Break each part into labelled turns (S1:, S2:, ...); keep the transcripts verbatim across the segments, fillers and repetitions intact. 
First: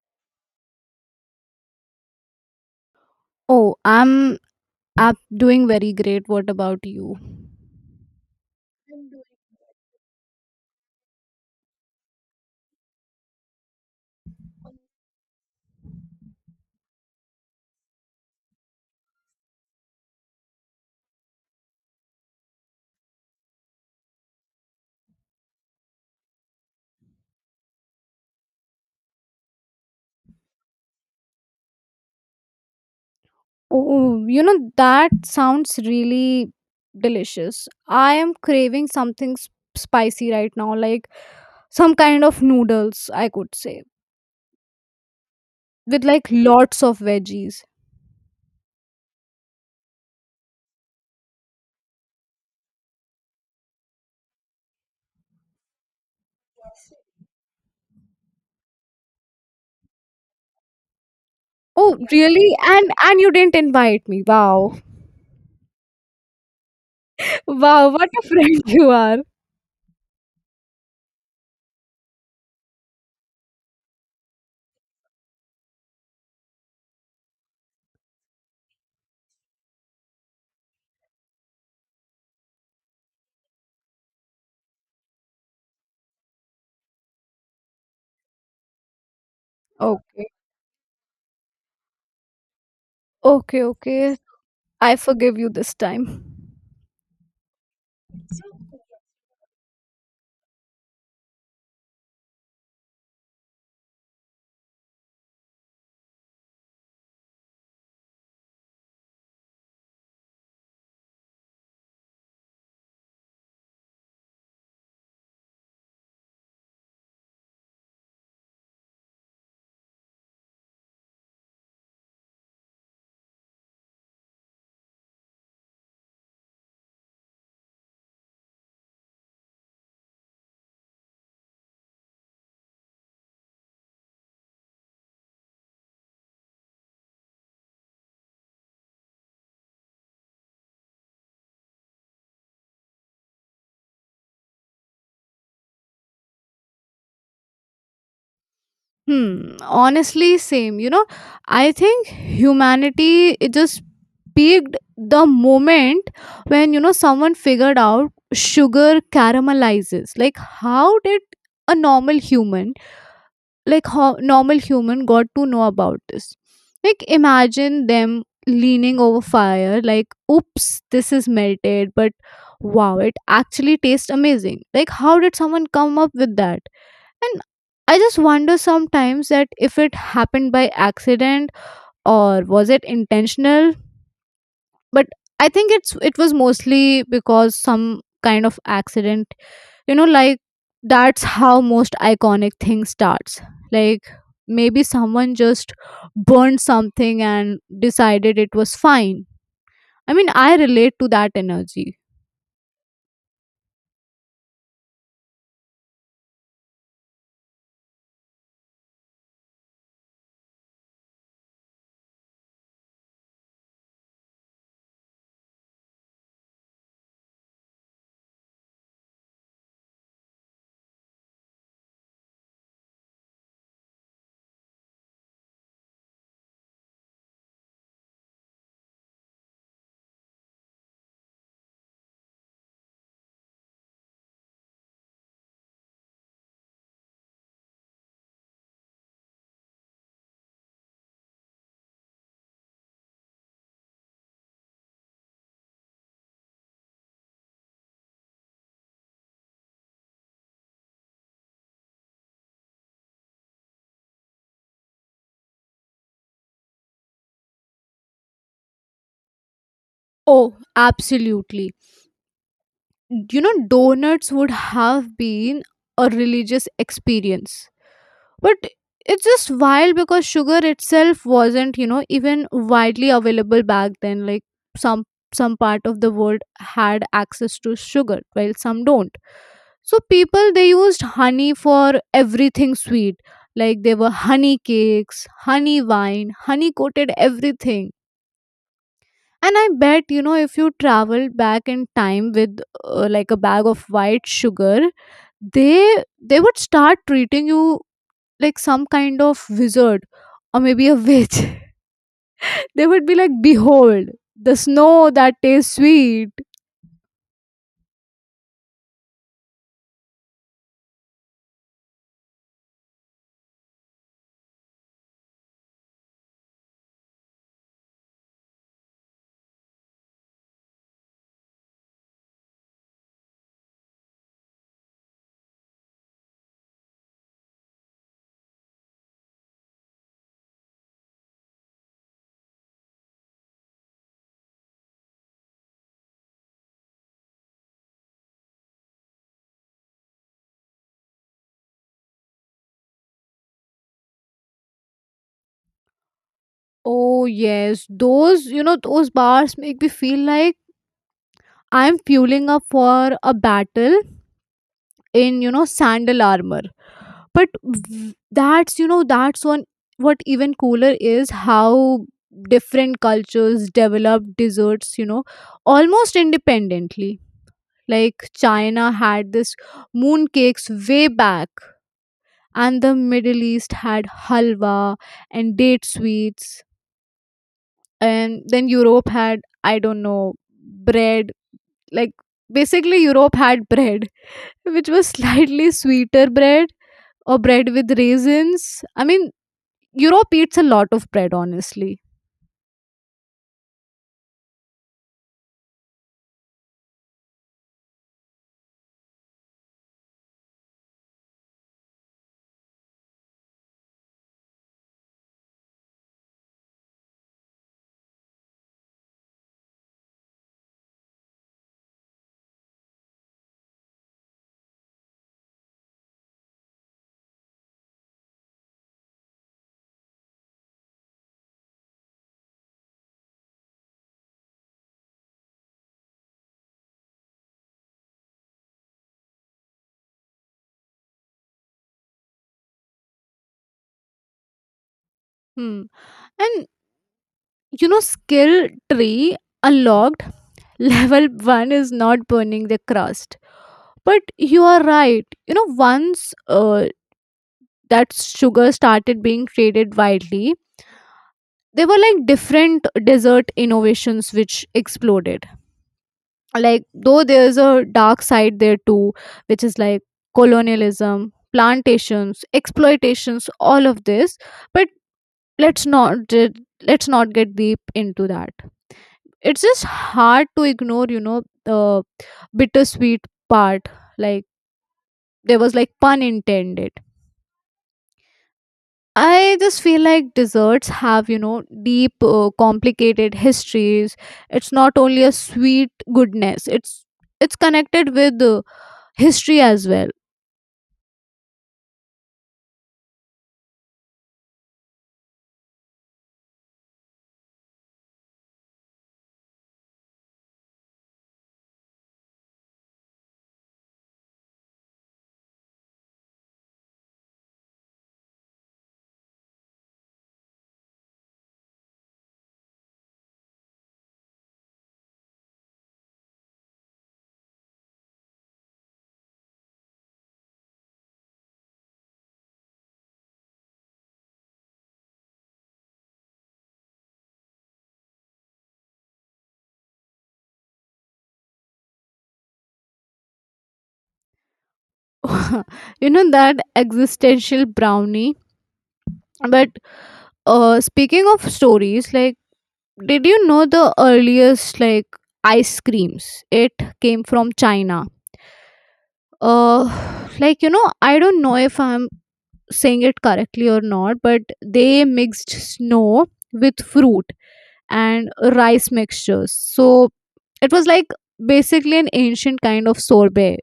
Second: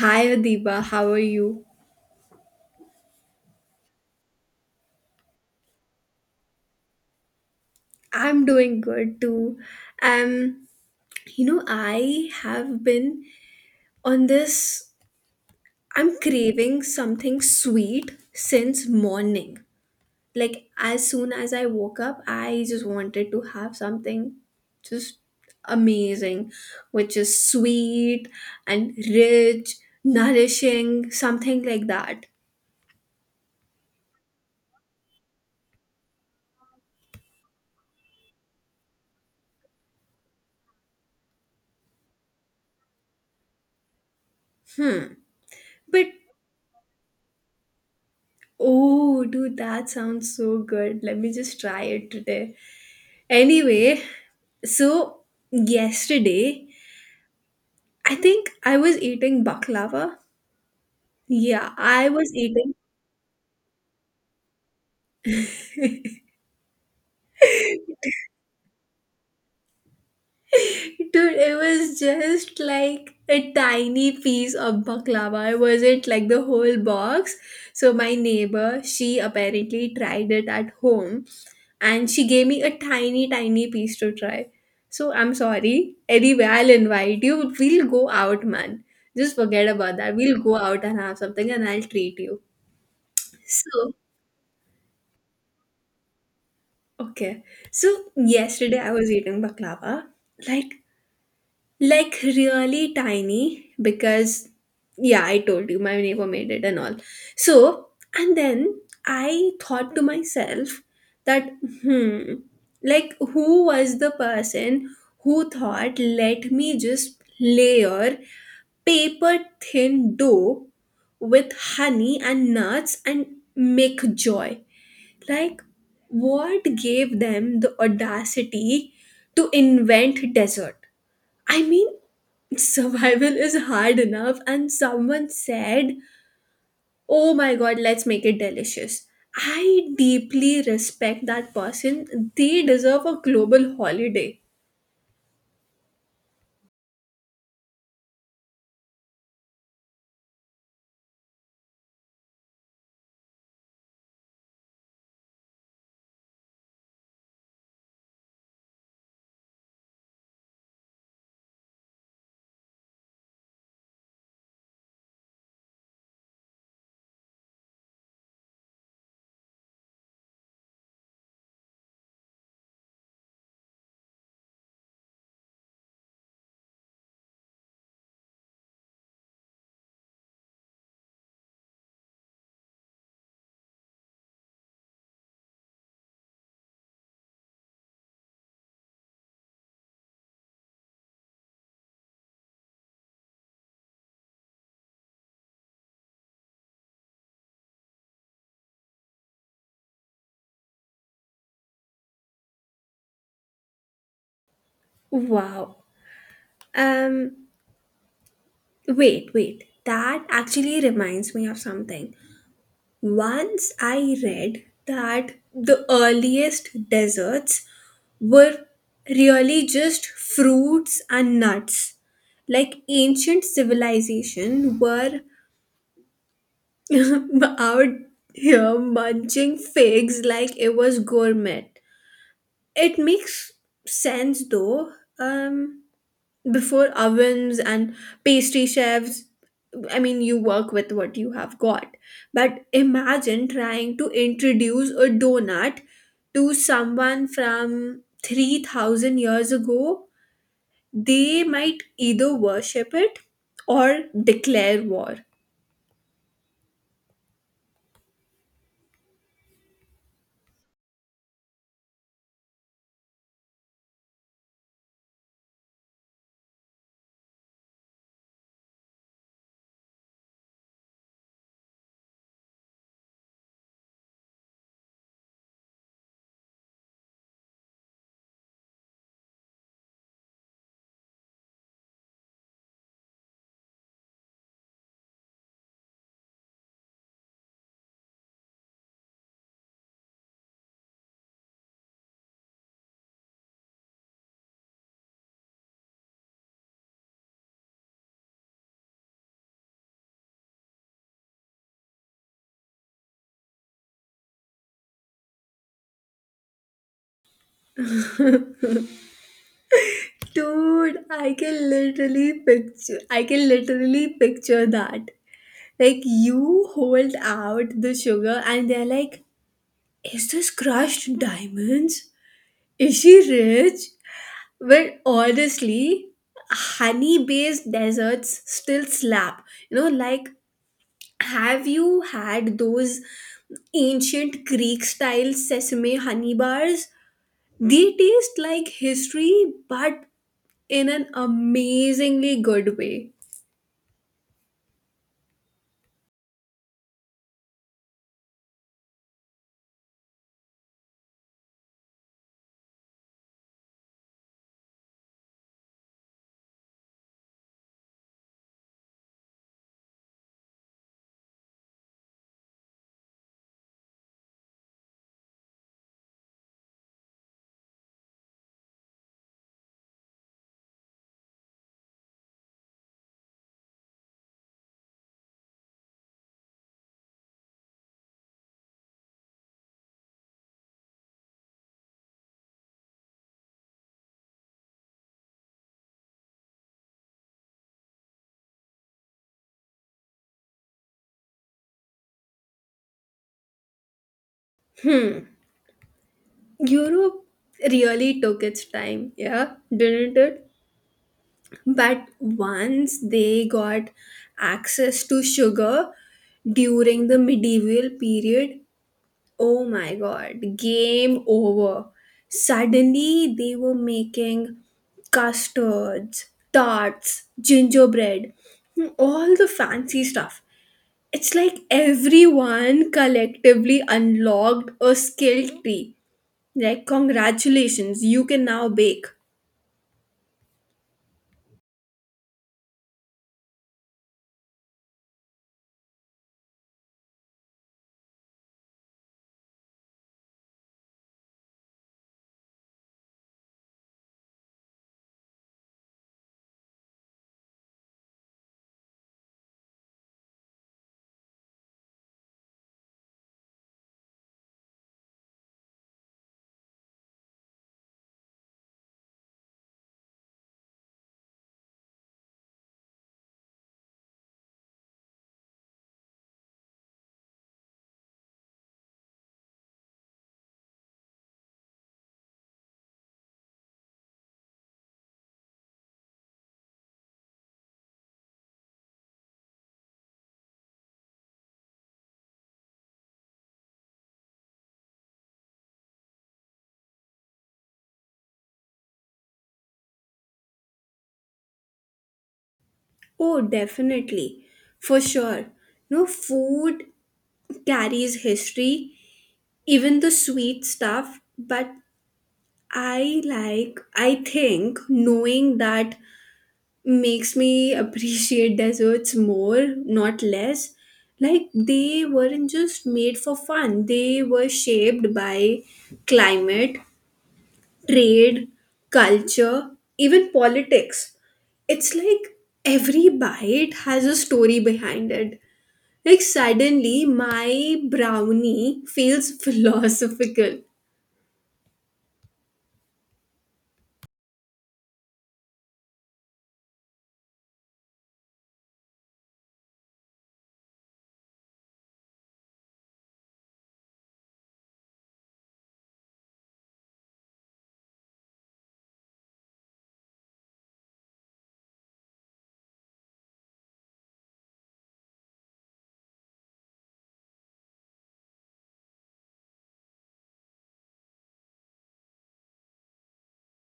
S1: Hi Adiba, how are you?
S2: Oh, I'm I'm doing very great. What about you?
S1: I'm doing good too. Um, you know, I have been on this, I'm craving something sweet since morning. Like, as soon as I woke up, I just wanted to have something just amazing, which is sweet and rich, nourishing, something like that.
S2: Oh, you know that sounds really delicious. I am craving something s- spicy right now, like some kind of noodles, I could say,
S1: Hmm.
S2: with
S1: But
S2: like lots of veggies.
S1: oh, dude, that sounds so good. Let me just try it today. Anyway, so yesterday, I think I was eating baklava. Yeah,
S2: Oh,
S1: I was
S2: really?
S1: eating.
S2: And and you didn't invite me. Wow. Wow, what a friend you are.
S1: Dude, it was just like a tiny piece of baklava. It wasn't like the whole box. So my neighbor, she apparently tried it at home and she gave me a tiny, tiny piece to try. So I'm sorry. Anyway, I'll invite you. We'll go out, man. Just forget about that.
S2: Okay.
S1: We'll go out and have something and I'll treat you.
S2: Okay,
S1: So
S2: okay. I forgive you this time.
S1: okay. So yesterday I was eating baklava, like like really tiny because yeah, I told you my neighbor made it and all. So and then I thought to myself that hmm, like who was the person who thought let me just layer paper thin dough with honey and nuts and make joy, like, what gave them the audacity to invent desert? I mean, survival is hard enough, and someone said, oh my god, let's make it delicious. I deeply respect that person. They deserve a global holiday.
S2: Hmm, honestly same. You know, I think humanity it just peaked the moment when you know someone figured out sugar caramelizes. Like how did a normal human, like how normal human got to know about this, like imagine them leaning over fire like, oops, this is melted, but wow, it actually tastes amazing. Like how did someone come up with that? And I just wonder sometimes that if it happened by accident or was it intentional, but I think it's it was mostly because some kind of accident, you know, like that's how most iconic thing starts. Like maybe someone just burned something and decided it was fine. I mean, I relate to that energy.
S1: Wow. Um, wait, wait. That actually reminds me of something. Once I read that the earliest desserts were really just fruits and nuts. Like ancient civilization were out here munching figs like it was gourmet. It makes sense though. Um Before ovens and pastry chefs, I mean, you work with what you have got, but imagine trying to introduce a donut to someone from three thousand years ago. They might either worship it or declare war.
S2: Oh, absolutely. You know, donuts would have been a religious experience, but it's just wild because sugar itself wasn't, you know, even widely available back then. Like some some part of the world had access to sugar while some don't, so people they used honey for everything sweet. Like there were honey cakes, honey wine, honey coated everything. And I bet, you know, if you traveled back in time with uh, like a bag of white sugar, they they would start treating you like some kind of wizard or maybe a witch. They would be like, "Behold, the snow that tastes sweet."
S1: Dude, i can literally picture i can literally picture that. Like you hold out the sugar and they're like, is this crushed diamonds? Is she rich? Well, honestly, honey based desserts still slap. You know, like, have you had those ancient Greek style sesame honey bars? They taste like history, but in an amazingly good way.
S2: Oh, yes, those, you know, those bars make me feel like I'm fueling up for a battle in, you know, sandal armor. But v- that's, you know, that's one, what even cooler is how different cultures develop desserts, you know, almost independently. Like China had this moon cakes way back, and the middle east had halwa and date sweets, and then europe had, I don't know, bread. Like basically europe had bread, which was slightly sweeter bread or bread with raisins. I mean, europe eats a lot of bread honestly.
S1: Europe really took its time, yeah, didn't it? But once they got access to sugar, during the medieval period, oh my god, game over. Suddenly they were making custards, tarts, gingerbread, hmm, all the fancy stuff. It's like everyone collectively unlocked a skill tree. Like, congratulations, you can now bake.
S2: Hmm. And you know, skill tree unlocked, level one is not burning the crust. But you are right, you know, once uh, that sugar started being traded widely, there were like different dessert innovations which exploded. Like though there's a dark side there too, which is like colonialism, plantations, exploitations, all of this. But let's not let's not get deep into that. It's just hard to ignore, you know, the bittersweet part. Like there was like, pun intended, I just feel like desserts have, you know, deep uh, complicated histories. It's not only a sweet goodness, it's it's connected with uh, history as well.
S1: Oh, definitely. For sure. No, food carries history, even the sweet stuff, but I like, I think knowing that makes me appreciate deserts more, not less. Like, they weren't just made for fun, they were shaped by climate, trade, culture, even politics. It's like every bite has a story behind it. Like, suddenly, my brownie feels philosophical.
S2: You know, that existential brownie. But uh speaking of stories, like did you know the earliest, like ice creams it came from china? Uh like, you know, I don't know if I'm saying it correctly or not, but they mixed snow with fruit and rice mixtures. So it was like basically an ancient kind of sorbet.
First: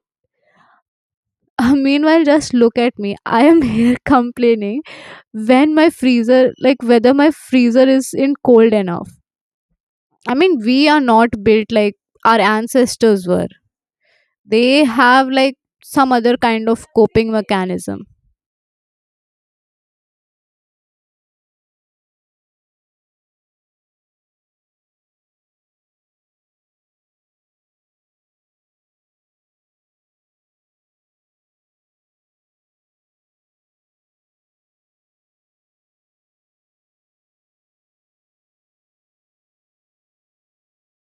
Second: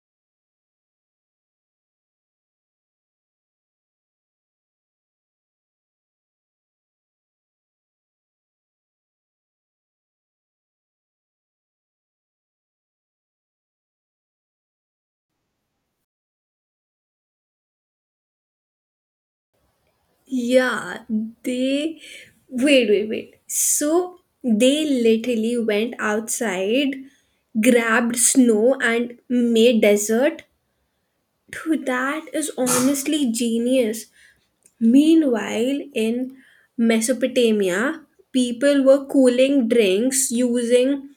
S2: Meanwhile, just look at me, I am here complaining when my freezer, like whether my freezer is in cold enough. I mean, we are not built like our ancestors were. They have like some other kind of coping mechanism.
S1: Yeah, they wait, wait, wait. So they literally went outside, grabbed snow, and made dessert. Dude, that is honestly genius. Meanwhile, in Mesopotamia, people were cooling drinks using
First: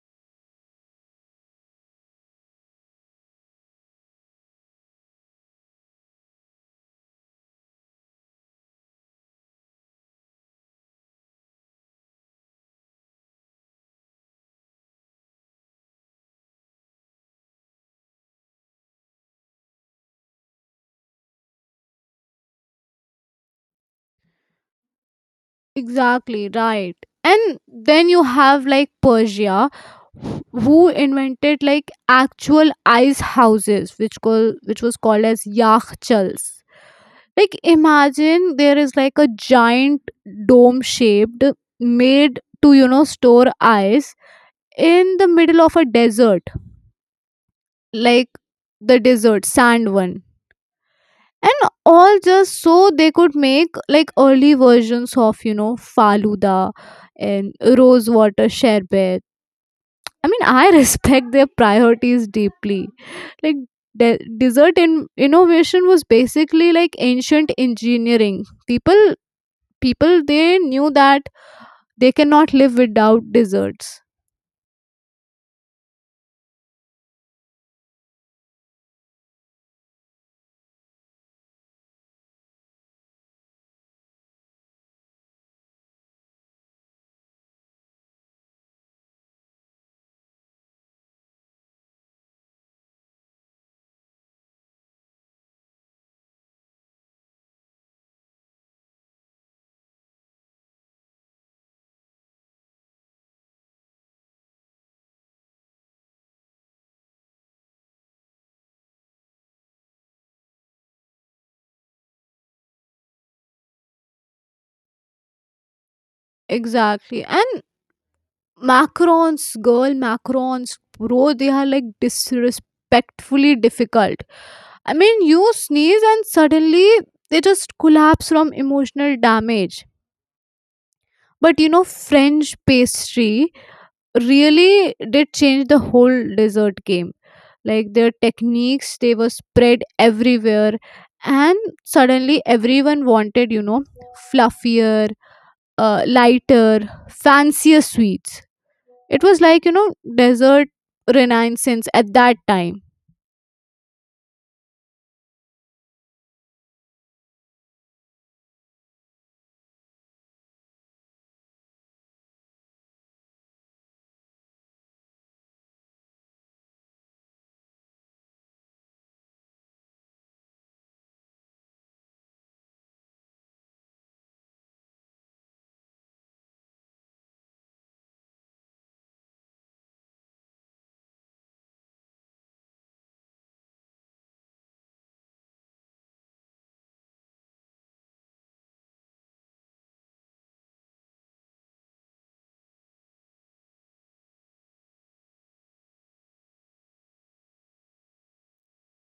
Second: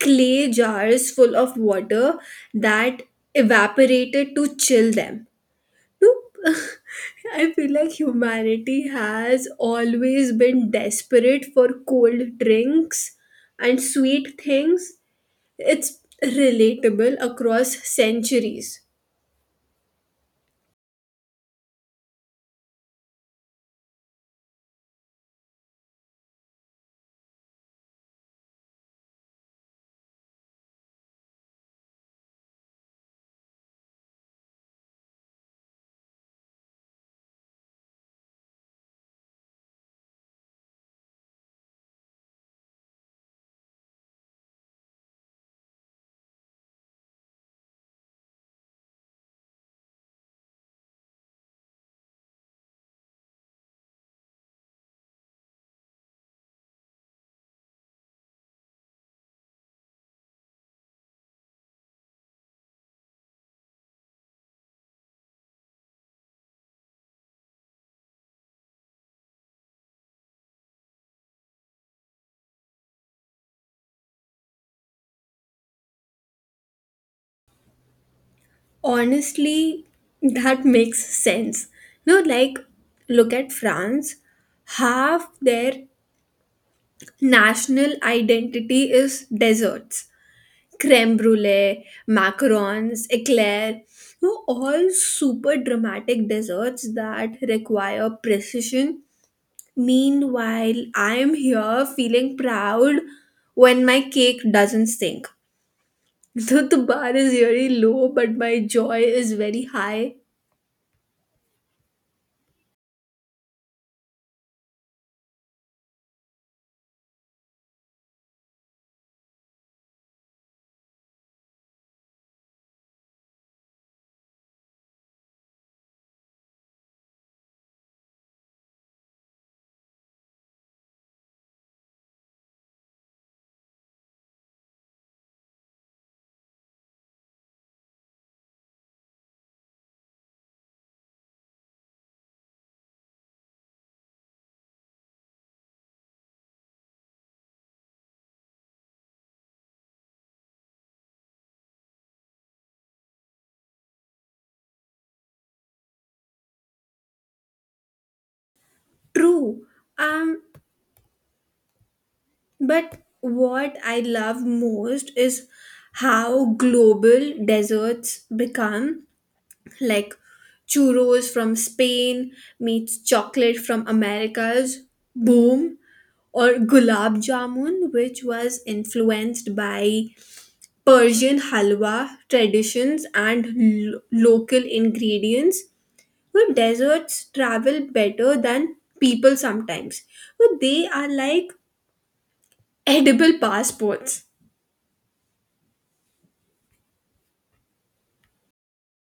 S1: clay jars full of water that evaporated to chill them. Nope. I feel like humanity has always been desperate for cold drinks and sweet things. It's relatable across centuries.
S2: Exactly, right. And then you have like Persia, wh- who invented like actual ice houses which call which was called as yakhchals. Like imagine there is like a giant dome shaped, made to, you know, store ice in the middle of a desert, like the desert sand one and all, just so they could make like early versions of, you know, faluda and rose water sherbet. I mean, I respect their priorities deeply. Like de- dessert in- innovation was basically like ancient engineering. People people they knew that they cannot live without desserts.
S1: Honestly, that makes sense. No, like, look at France. Half their national identity is desserts. Creme brulee, macarons, eclair, no, all super dramatic desserts that require precision. Meanwhile, I am here feeling proud when my cake doesn't sink. So the bar is very low, but my joy is very high.
S2: Exactly. And macrons, girl, macrons, bro, they are like disrespectfully difficult. I mean, you sneeze and suddenly they just collapse from emotional damage. But you know, French pastry really did change the whole dessert game. Like their techniques, they were spread everywhere, and suddenly everyone wanted, you know, fluffier, uh, lighter, fancier sweets. It was like, you know, desert renaissance at that time.
S1: True. Um, but what I love most is how global desserts become, like churros from Spain meets chocolate from Americas, boom, or gulab jamun, which was influenced by Persian halwa traditions and lo- local ingredients. But desserts travel better than people sometimes. But they are like edible passports.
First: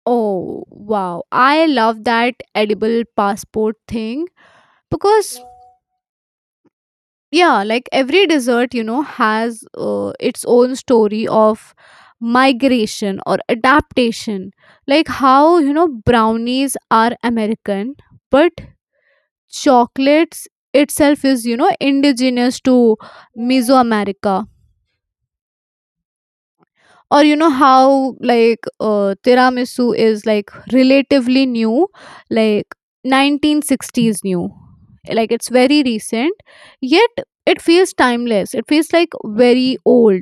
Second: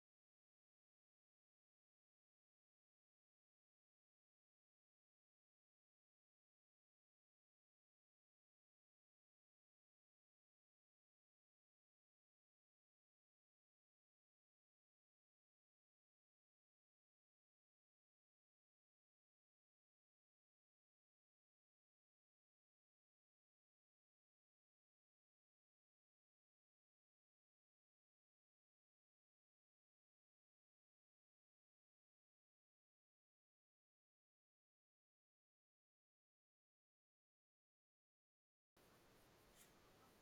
S2: Oh, wow. I love that edible passport thing because, yeah, like every desert, you know, has uh, its own story of migration or adaptation. Like how, you know, brownies are American, but chocolates itself is, you know, indigenous to Mesoamerica. Or you know how like uh, tiramisu is like relatively new, like nineteen sixties new, like it's very recent yet it feels timeless, it feels like very old.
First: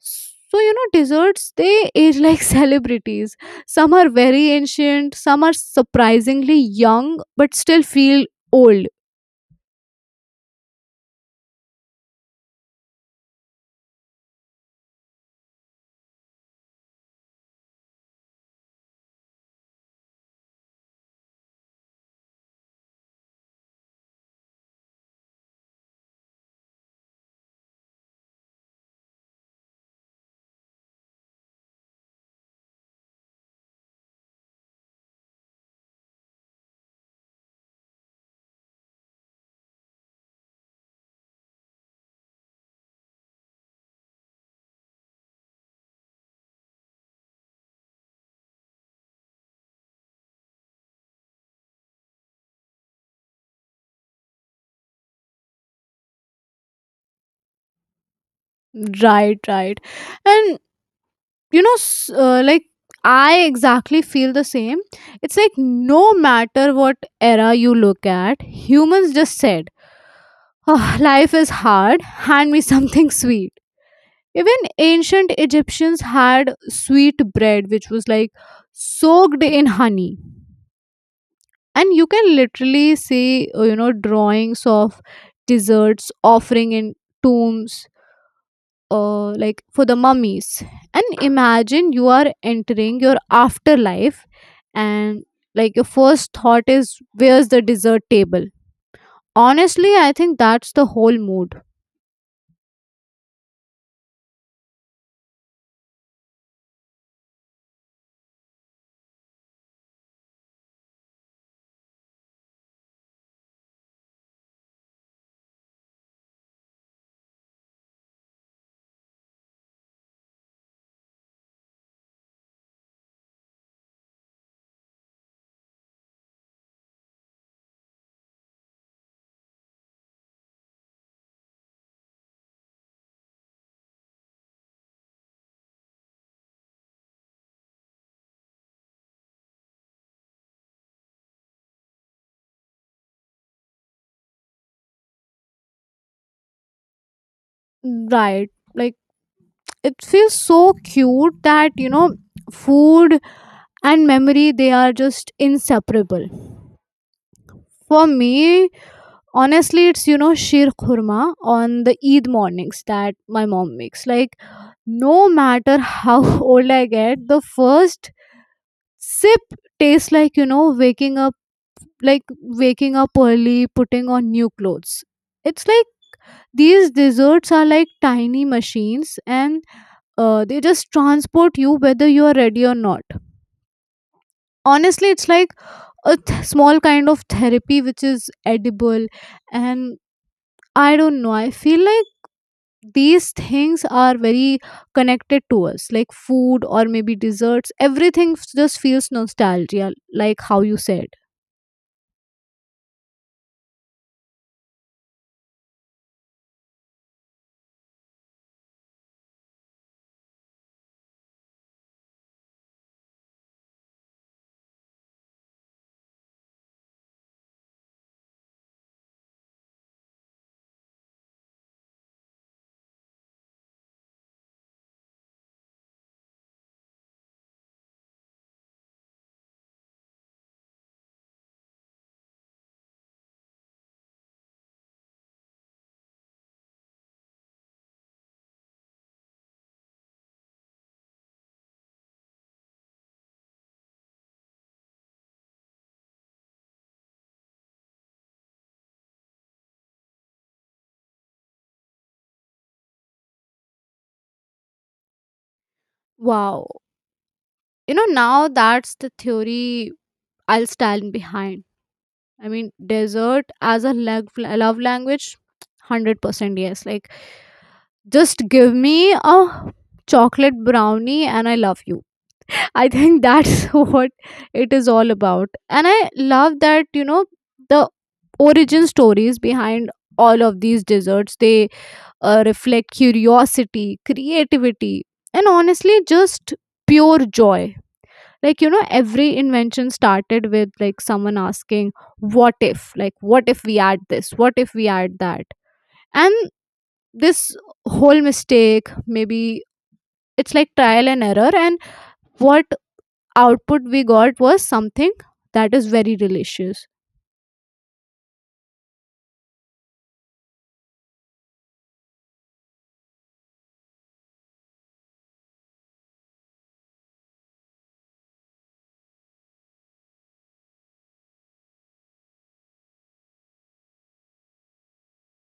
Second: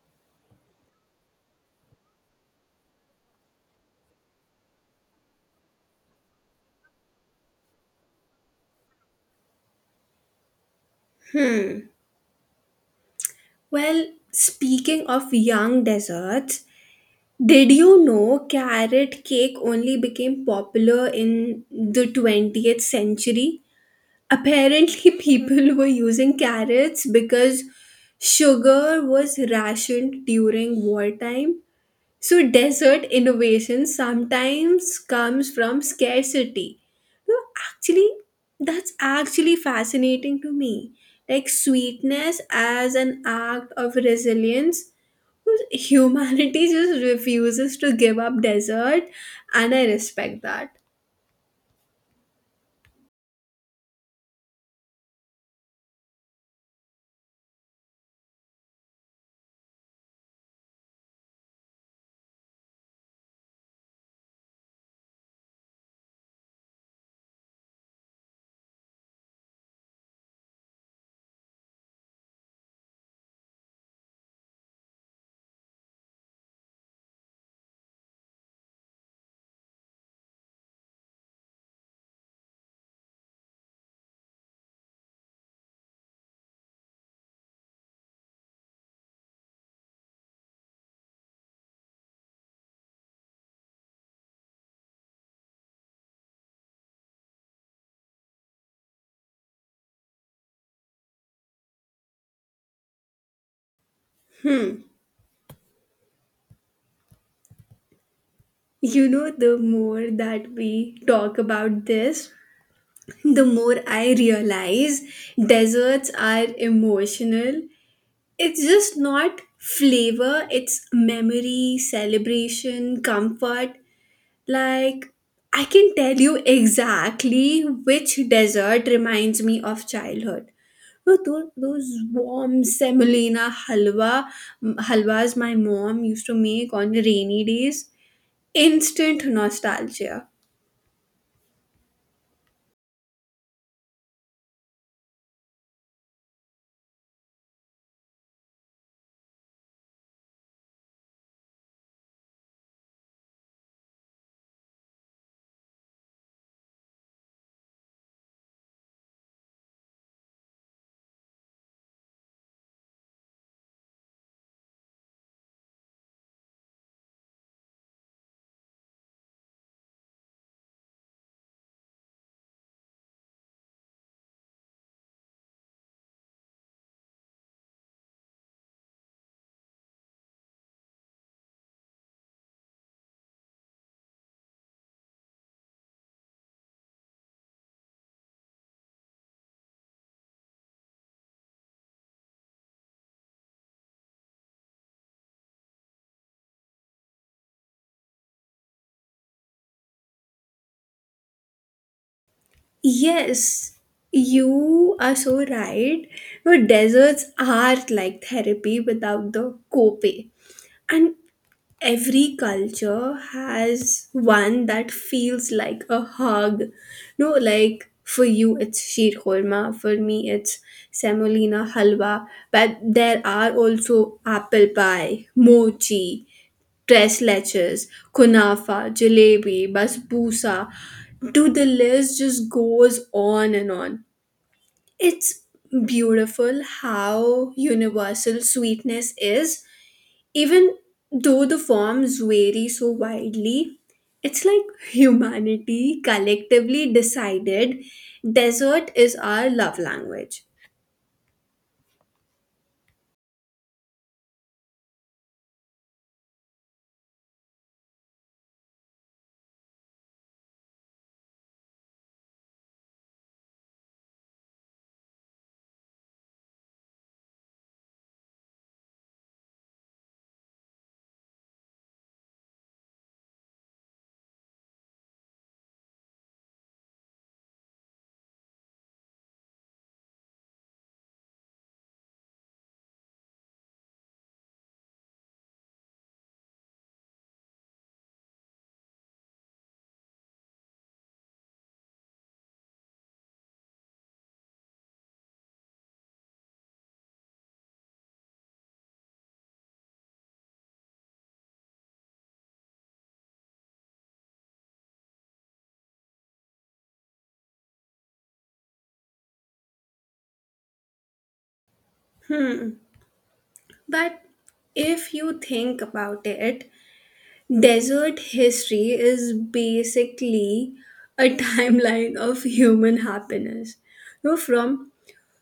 S2: So you know, desserts they age like celebrities. Some are very ancient, some are surprisingly young but still feel old.
S1: Well, speaking of young desserts, did you know carrot cake only became popular in the twentieth century? Apparently, people were using carrots because sugar was rationed during wartime. So, dessert innovation sometimes comes from scarcity. No, actually, that's actually fascinating to me. Like, sweetness as an act of resilience. Humanity just refuses to give up desert, and I respect that.
S2: Right right And you know, s- uh, like I exactly feel the same. It's like no matter what era you look at, humans just said, "Oh, life is hard, hand me something sweet." Even ancient egyptians had sweet bread which was like soaked in honey, and you can literally see uh, you know, drawings of desserts offering in tombs, uh, like for the mummies. And imagine you are entering your afterlife, and like your first thought is, "Where's the dessert table?" Honestly, I think that's the whole mood.
S1: Hmm. You know, the more that we talk about this, the more I realize deserts are emotional. It's just not flavor, it's memory, celebration, comfort. Like, I can tell you exactly which dessert reminds me of childhood. No, those, those warm semolina halwa, halwas my mom used to make on rainy days. Instant nostalgia.
S2: Right, like it feels so cute that you know, food and memory they are just inseparable. For me, honestly, it's you know sheer khurma on the eid mornings that my mom makes. Like no matter how old I get, the first sip tastes like, you know, waking up, like waking up early, putting on new clothes. It's like these desserts are like tiny machines, and uh, they just transport you whether you are ready or not. Honestly it's like a th- small kind of therapy which is edible. And I don't know, I feel like these things are very connected to us. Like food, or maybe desserts, everything f- just feels nostalgia, like how you said.
S1: Yes, you are so right. No, deserts are like therapy without the copay. And every culture has one that feels like a hug. No, like for you it's sheer korma, for me it's semolina halwa, but there are also apple pie, mochi, tres leches, kunafa, jalebi, basbousa. Dude, the list just goes on and on. It's beautiful how universal sweetness is even though the forms vary so widely, it's like humanity collectively decided desert is our love language.
S2: Wow. You know, now that's the theory I'll stand behind. I mean, desert as a lag- love language, one hundred percent yes. Like just give me a chocolate brownie and I love you. I think that's what it is all about. And I love that, you know, the origin stories behind all of these desserts, they uh, reflect curiosity, creativity, and honestly just pure joy. Like you know, every invention started with like someone asking, "What if," like, "What if we add this? What if we add that?" And this whole mistake, maybe it's like trial and error, and what output we got was something that is very delicious.
S1: But if you think about it, desert history is basically a timeline of human happiness. You know, from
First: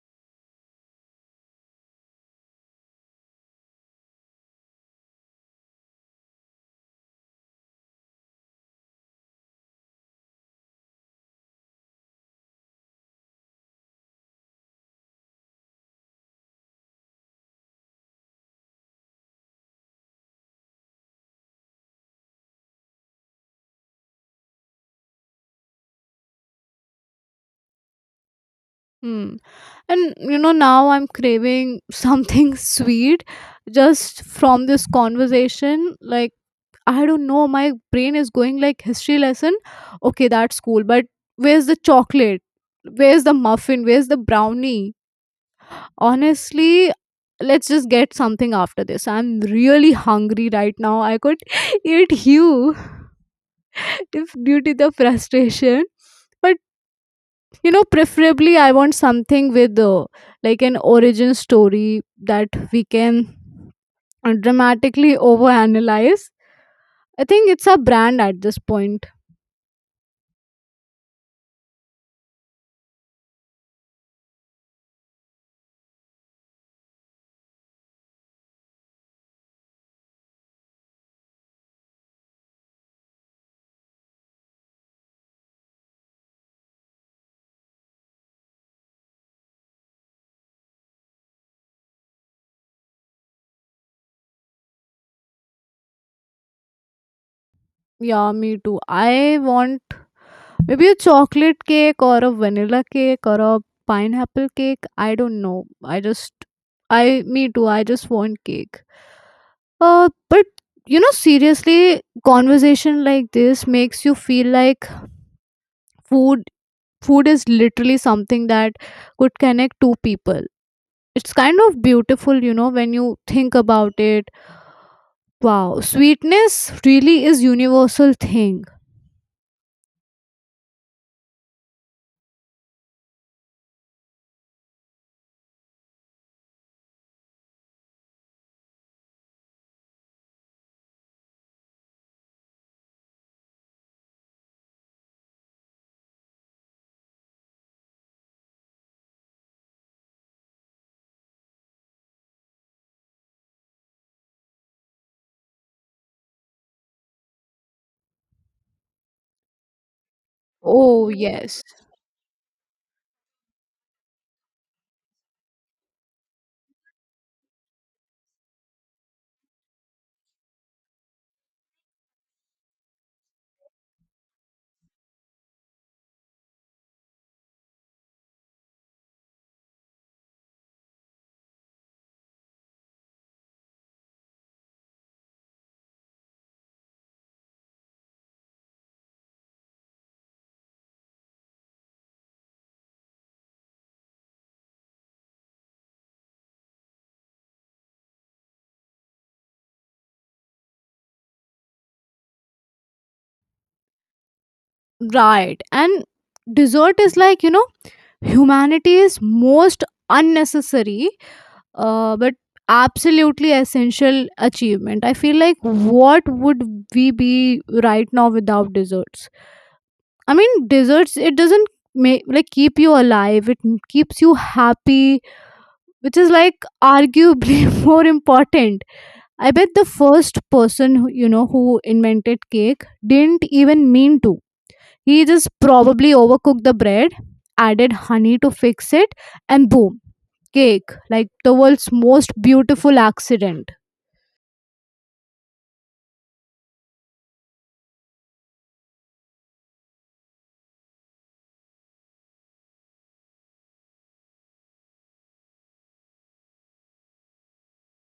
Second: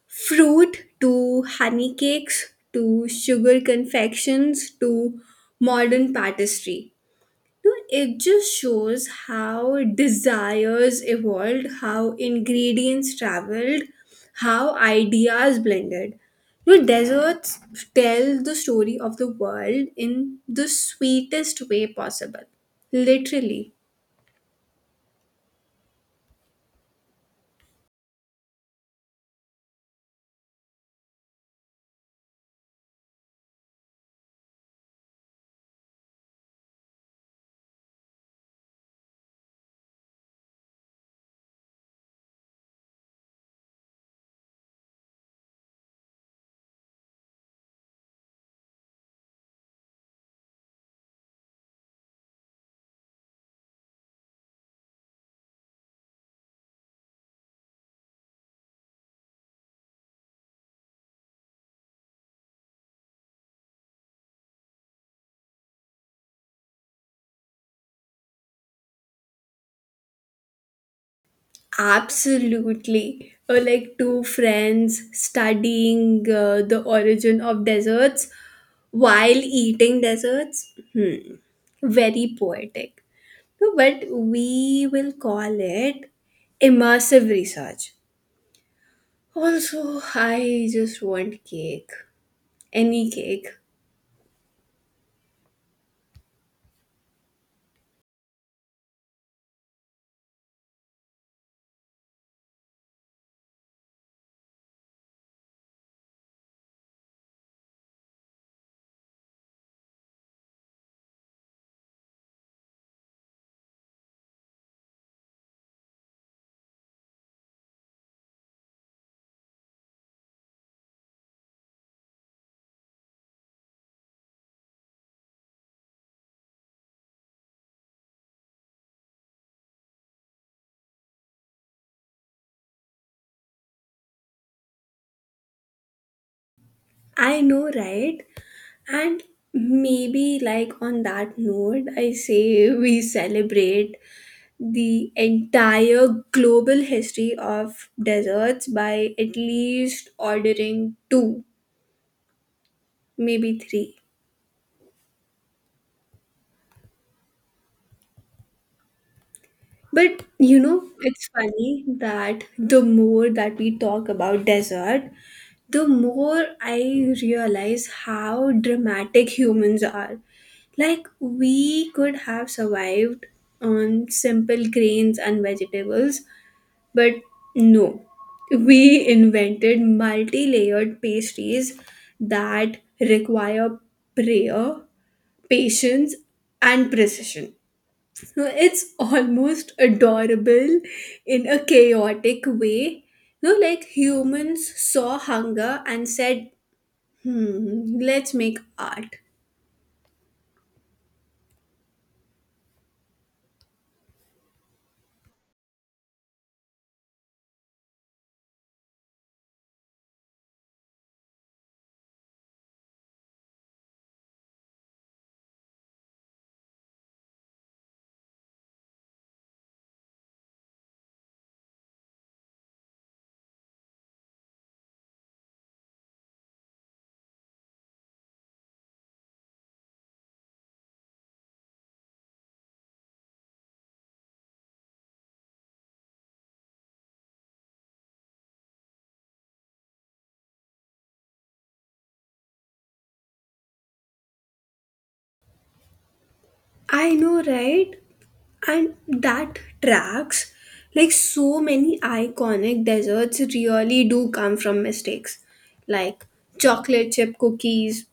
S1: fruit to honey cakes to sugar confections to modern pastry. Dude, it just shows how desires evolved, how ingredients traveled, how ideas blended. Dude, deserts tell the story of the world in the sweetest way possible. Literally.
S2: Hmm. And you know, now I'm craving something sweet just from this conversation. Like I don't know, my brain is going like, "History lesson. Okay, that's cool. But where's the chocolate? Where's the muffin? Where's the brownie?" Honestly, let's just get something after this. I'm really hungry right now. I could eat you if due to the frustration. But you know, preferably I want something with uh, like an origin story that we can uh, dramatically overanalyze. I think it's a brand at this point.
S1: Absolutely. Or like two friends studying uh, the origin of deserts while eating deserts. Hmm. Very poetic. No, but we will call it immersive research. Also, I just want cake. Any cake.
S2: Yeah, me too. I want maybe a chocolate cake or a vanilla cake or a pineapple cake. I don't know. I just, I, me too. I just want cake. Uh, but you know, seriously, conversation like this makes you feel like food, food is literally something that could connect two people. It's kind of beautiful, you know, when you think about it. Wow, sweetness really is universal thing.
S1: I know, right? And maybe, like, on that note, I say we celebrate the entire global history of desserts by at least ordering two, maybe three. But you know,
S2: Oh,
S1: it's
S2: yes.
S1: funny that the more that we talk about dessert, the more I realize how dramatic humans are. Like, we could have survived on simple grains and vegetables, but no. We invented multi layered pastries that require prayer, patience, and precision. No, it's almost adorable in a chaotic way. No, like humans saw hunger and said, hmm, let's make art.
S2: Right. And dessert is like, you know, humanity's most unnecessary uh, but absolutely essential achievement. I feel like what would we be right now without desserts? I mean, desserts, it doesn't make like keep you alive, it m- keeps you happy, which is like arguably more important. I bet the first person who, you know, who invented cake didn't even mean to. He just probably overcooked the bread, added honey to fix it, and boom, cake. Like the world's most beautiful accident.
S1: I know, right? And that tracks. Like so many iconic desserts really do come from mistakes. Like chocolate chip cookies.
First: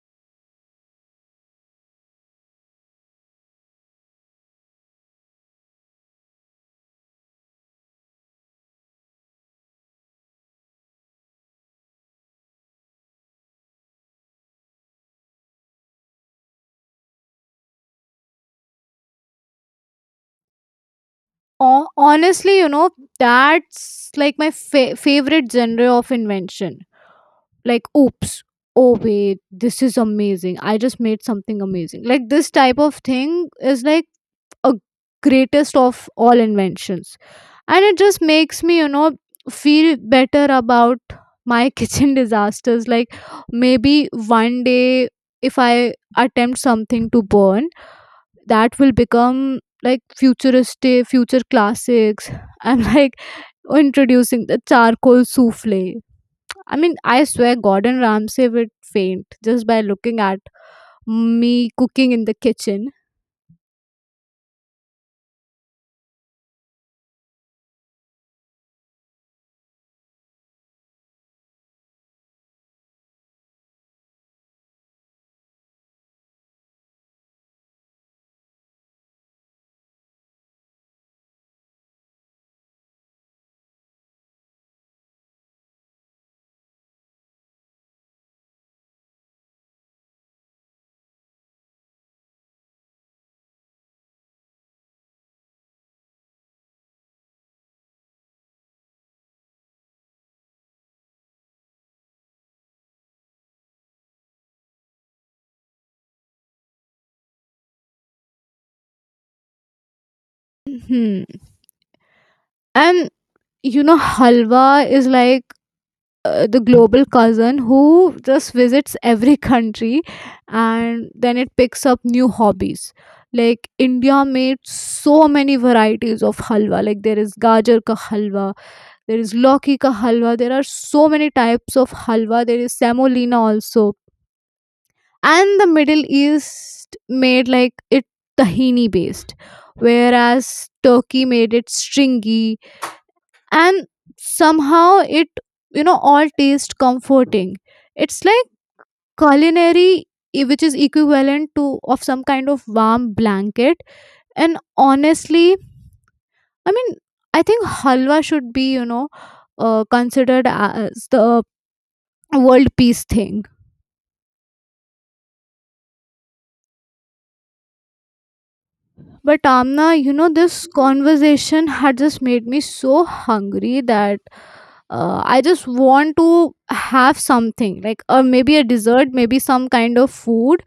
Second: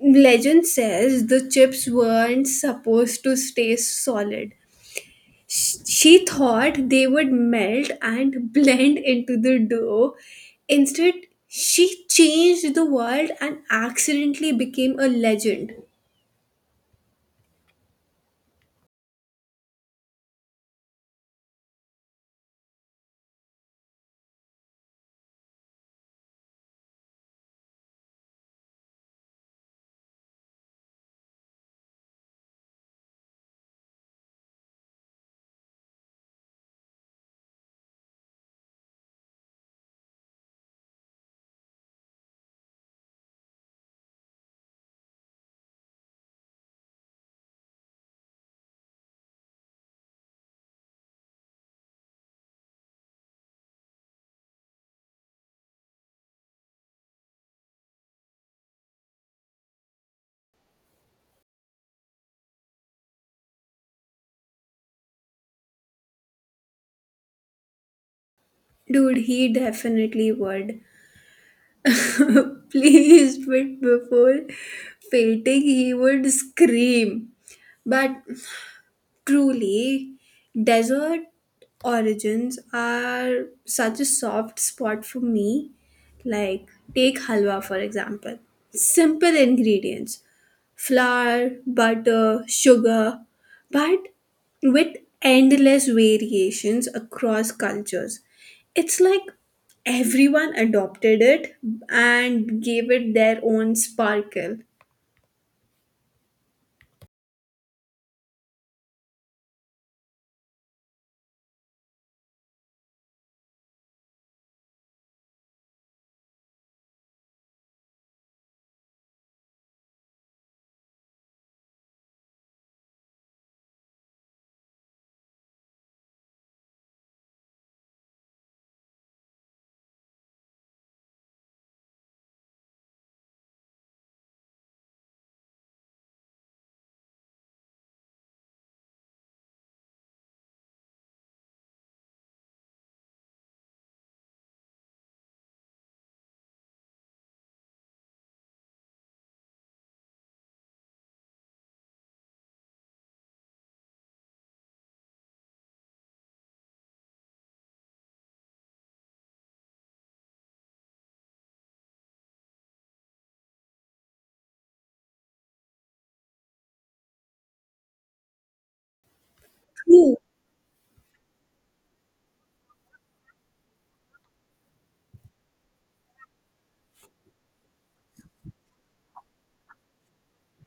S1: Legend says the chips weren't supposed to stay solid. Sh- She thought they would melt and blend into the dough. Instead, she changed the world and accidentally became a legend.
S2: Ho- honestly, you know, that's like my fa- favorite genre of invention. Like, "Oops, oh wait, this is amazing. I just made something amazing." Like this type of thing is like a greatest of all inventions. And it just makes me, you know, feel better about my kitchen disasters. Like maybe one day if I attempt something to burn, that will become like futuristic future classics. I'm like, "Introducing the charcoal souffle." I mean, I swear Gordon Ramsay would faint just by looking at me cooking in the kitchen.
S1: Dude, he definitely would. Please, but before fainting, he would scream. But truly, desert origins are such a soft spot for me. Like, take halwa for example. Simple ingredients: flour, butter, sugar, but with endless variations across cultures. It's like everyone adopted it and gave it their own sparkle.
S2: Hmm. And you know, halwa is like uh, the global cousin who just visits every country and then it picks up new hobbies. Like india made so many varieties of halwa. Like there is gajar ka halwa, there is loki ka halwa, there are so many types of halwa, there is semolina also. And the middle east made like it tahini based, whereas turkey made it stringy, and somehow it, you know, all taste comforting. It's like culinary i- which is equivalent to of some kind of warm blanket. And honestly, I mean, I think halwa should be, you know, uh, considered as the world peace thing. But amna, you
S1: True.
S2: know, this conversation had just made me so hungry that uh, I just want to have something, like or maybe a dessert, maybe some kind of food.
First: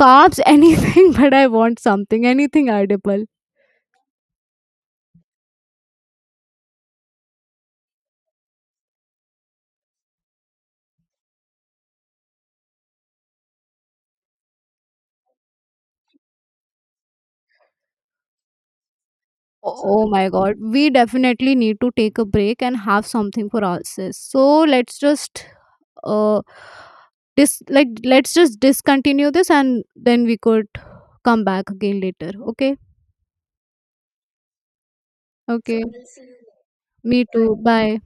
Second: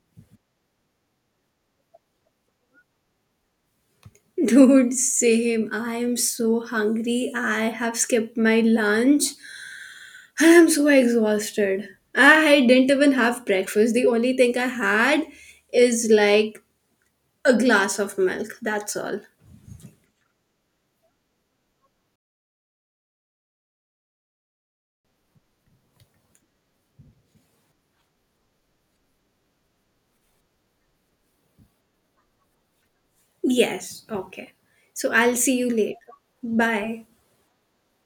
S2: Carbs, anything, but I want something, anything edible.
S1: Dude, same. I am so hungry. I have skipped my lunch and I'm so exhausted. I didn't even have breakfast. The only thing I had is like a glass of milk. That's all.
S2: O- Oh my god, we definitely need to take a break and have something for ourselves. So let's just uh dis like let's just discontinue this, and then we could come back again later. Okay?
S1: Yes, okay. So I'll see you
S2: Okay.
S1: later. Bye.
S2: Me too. Bye.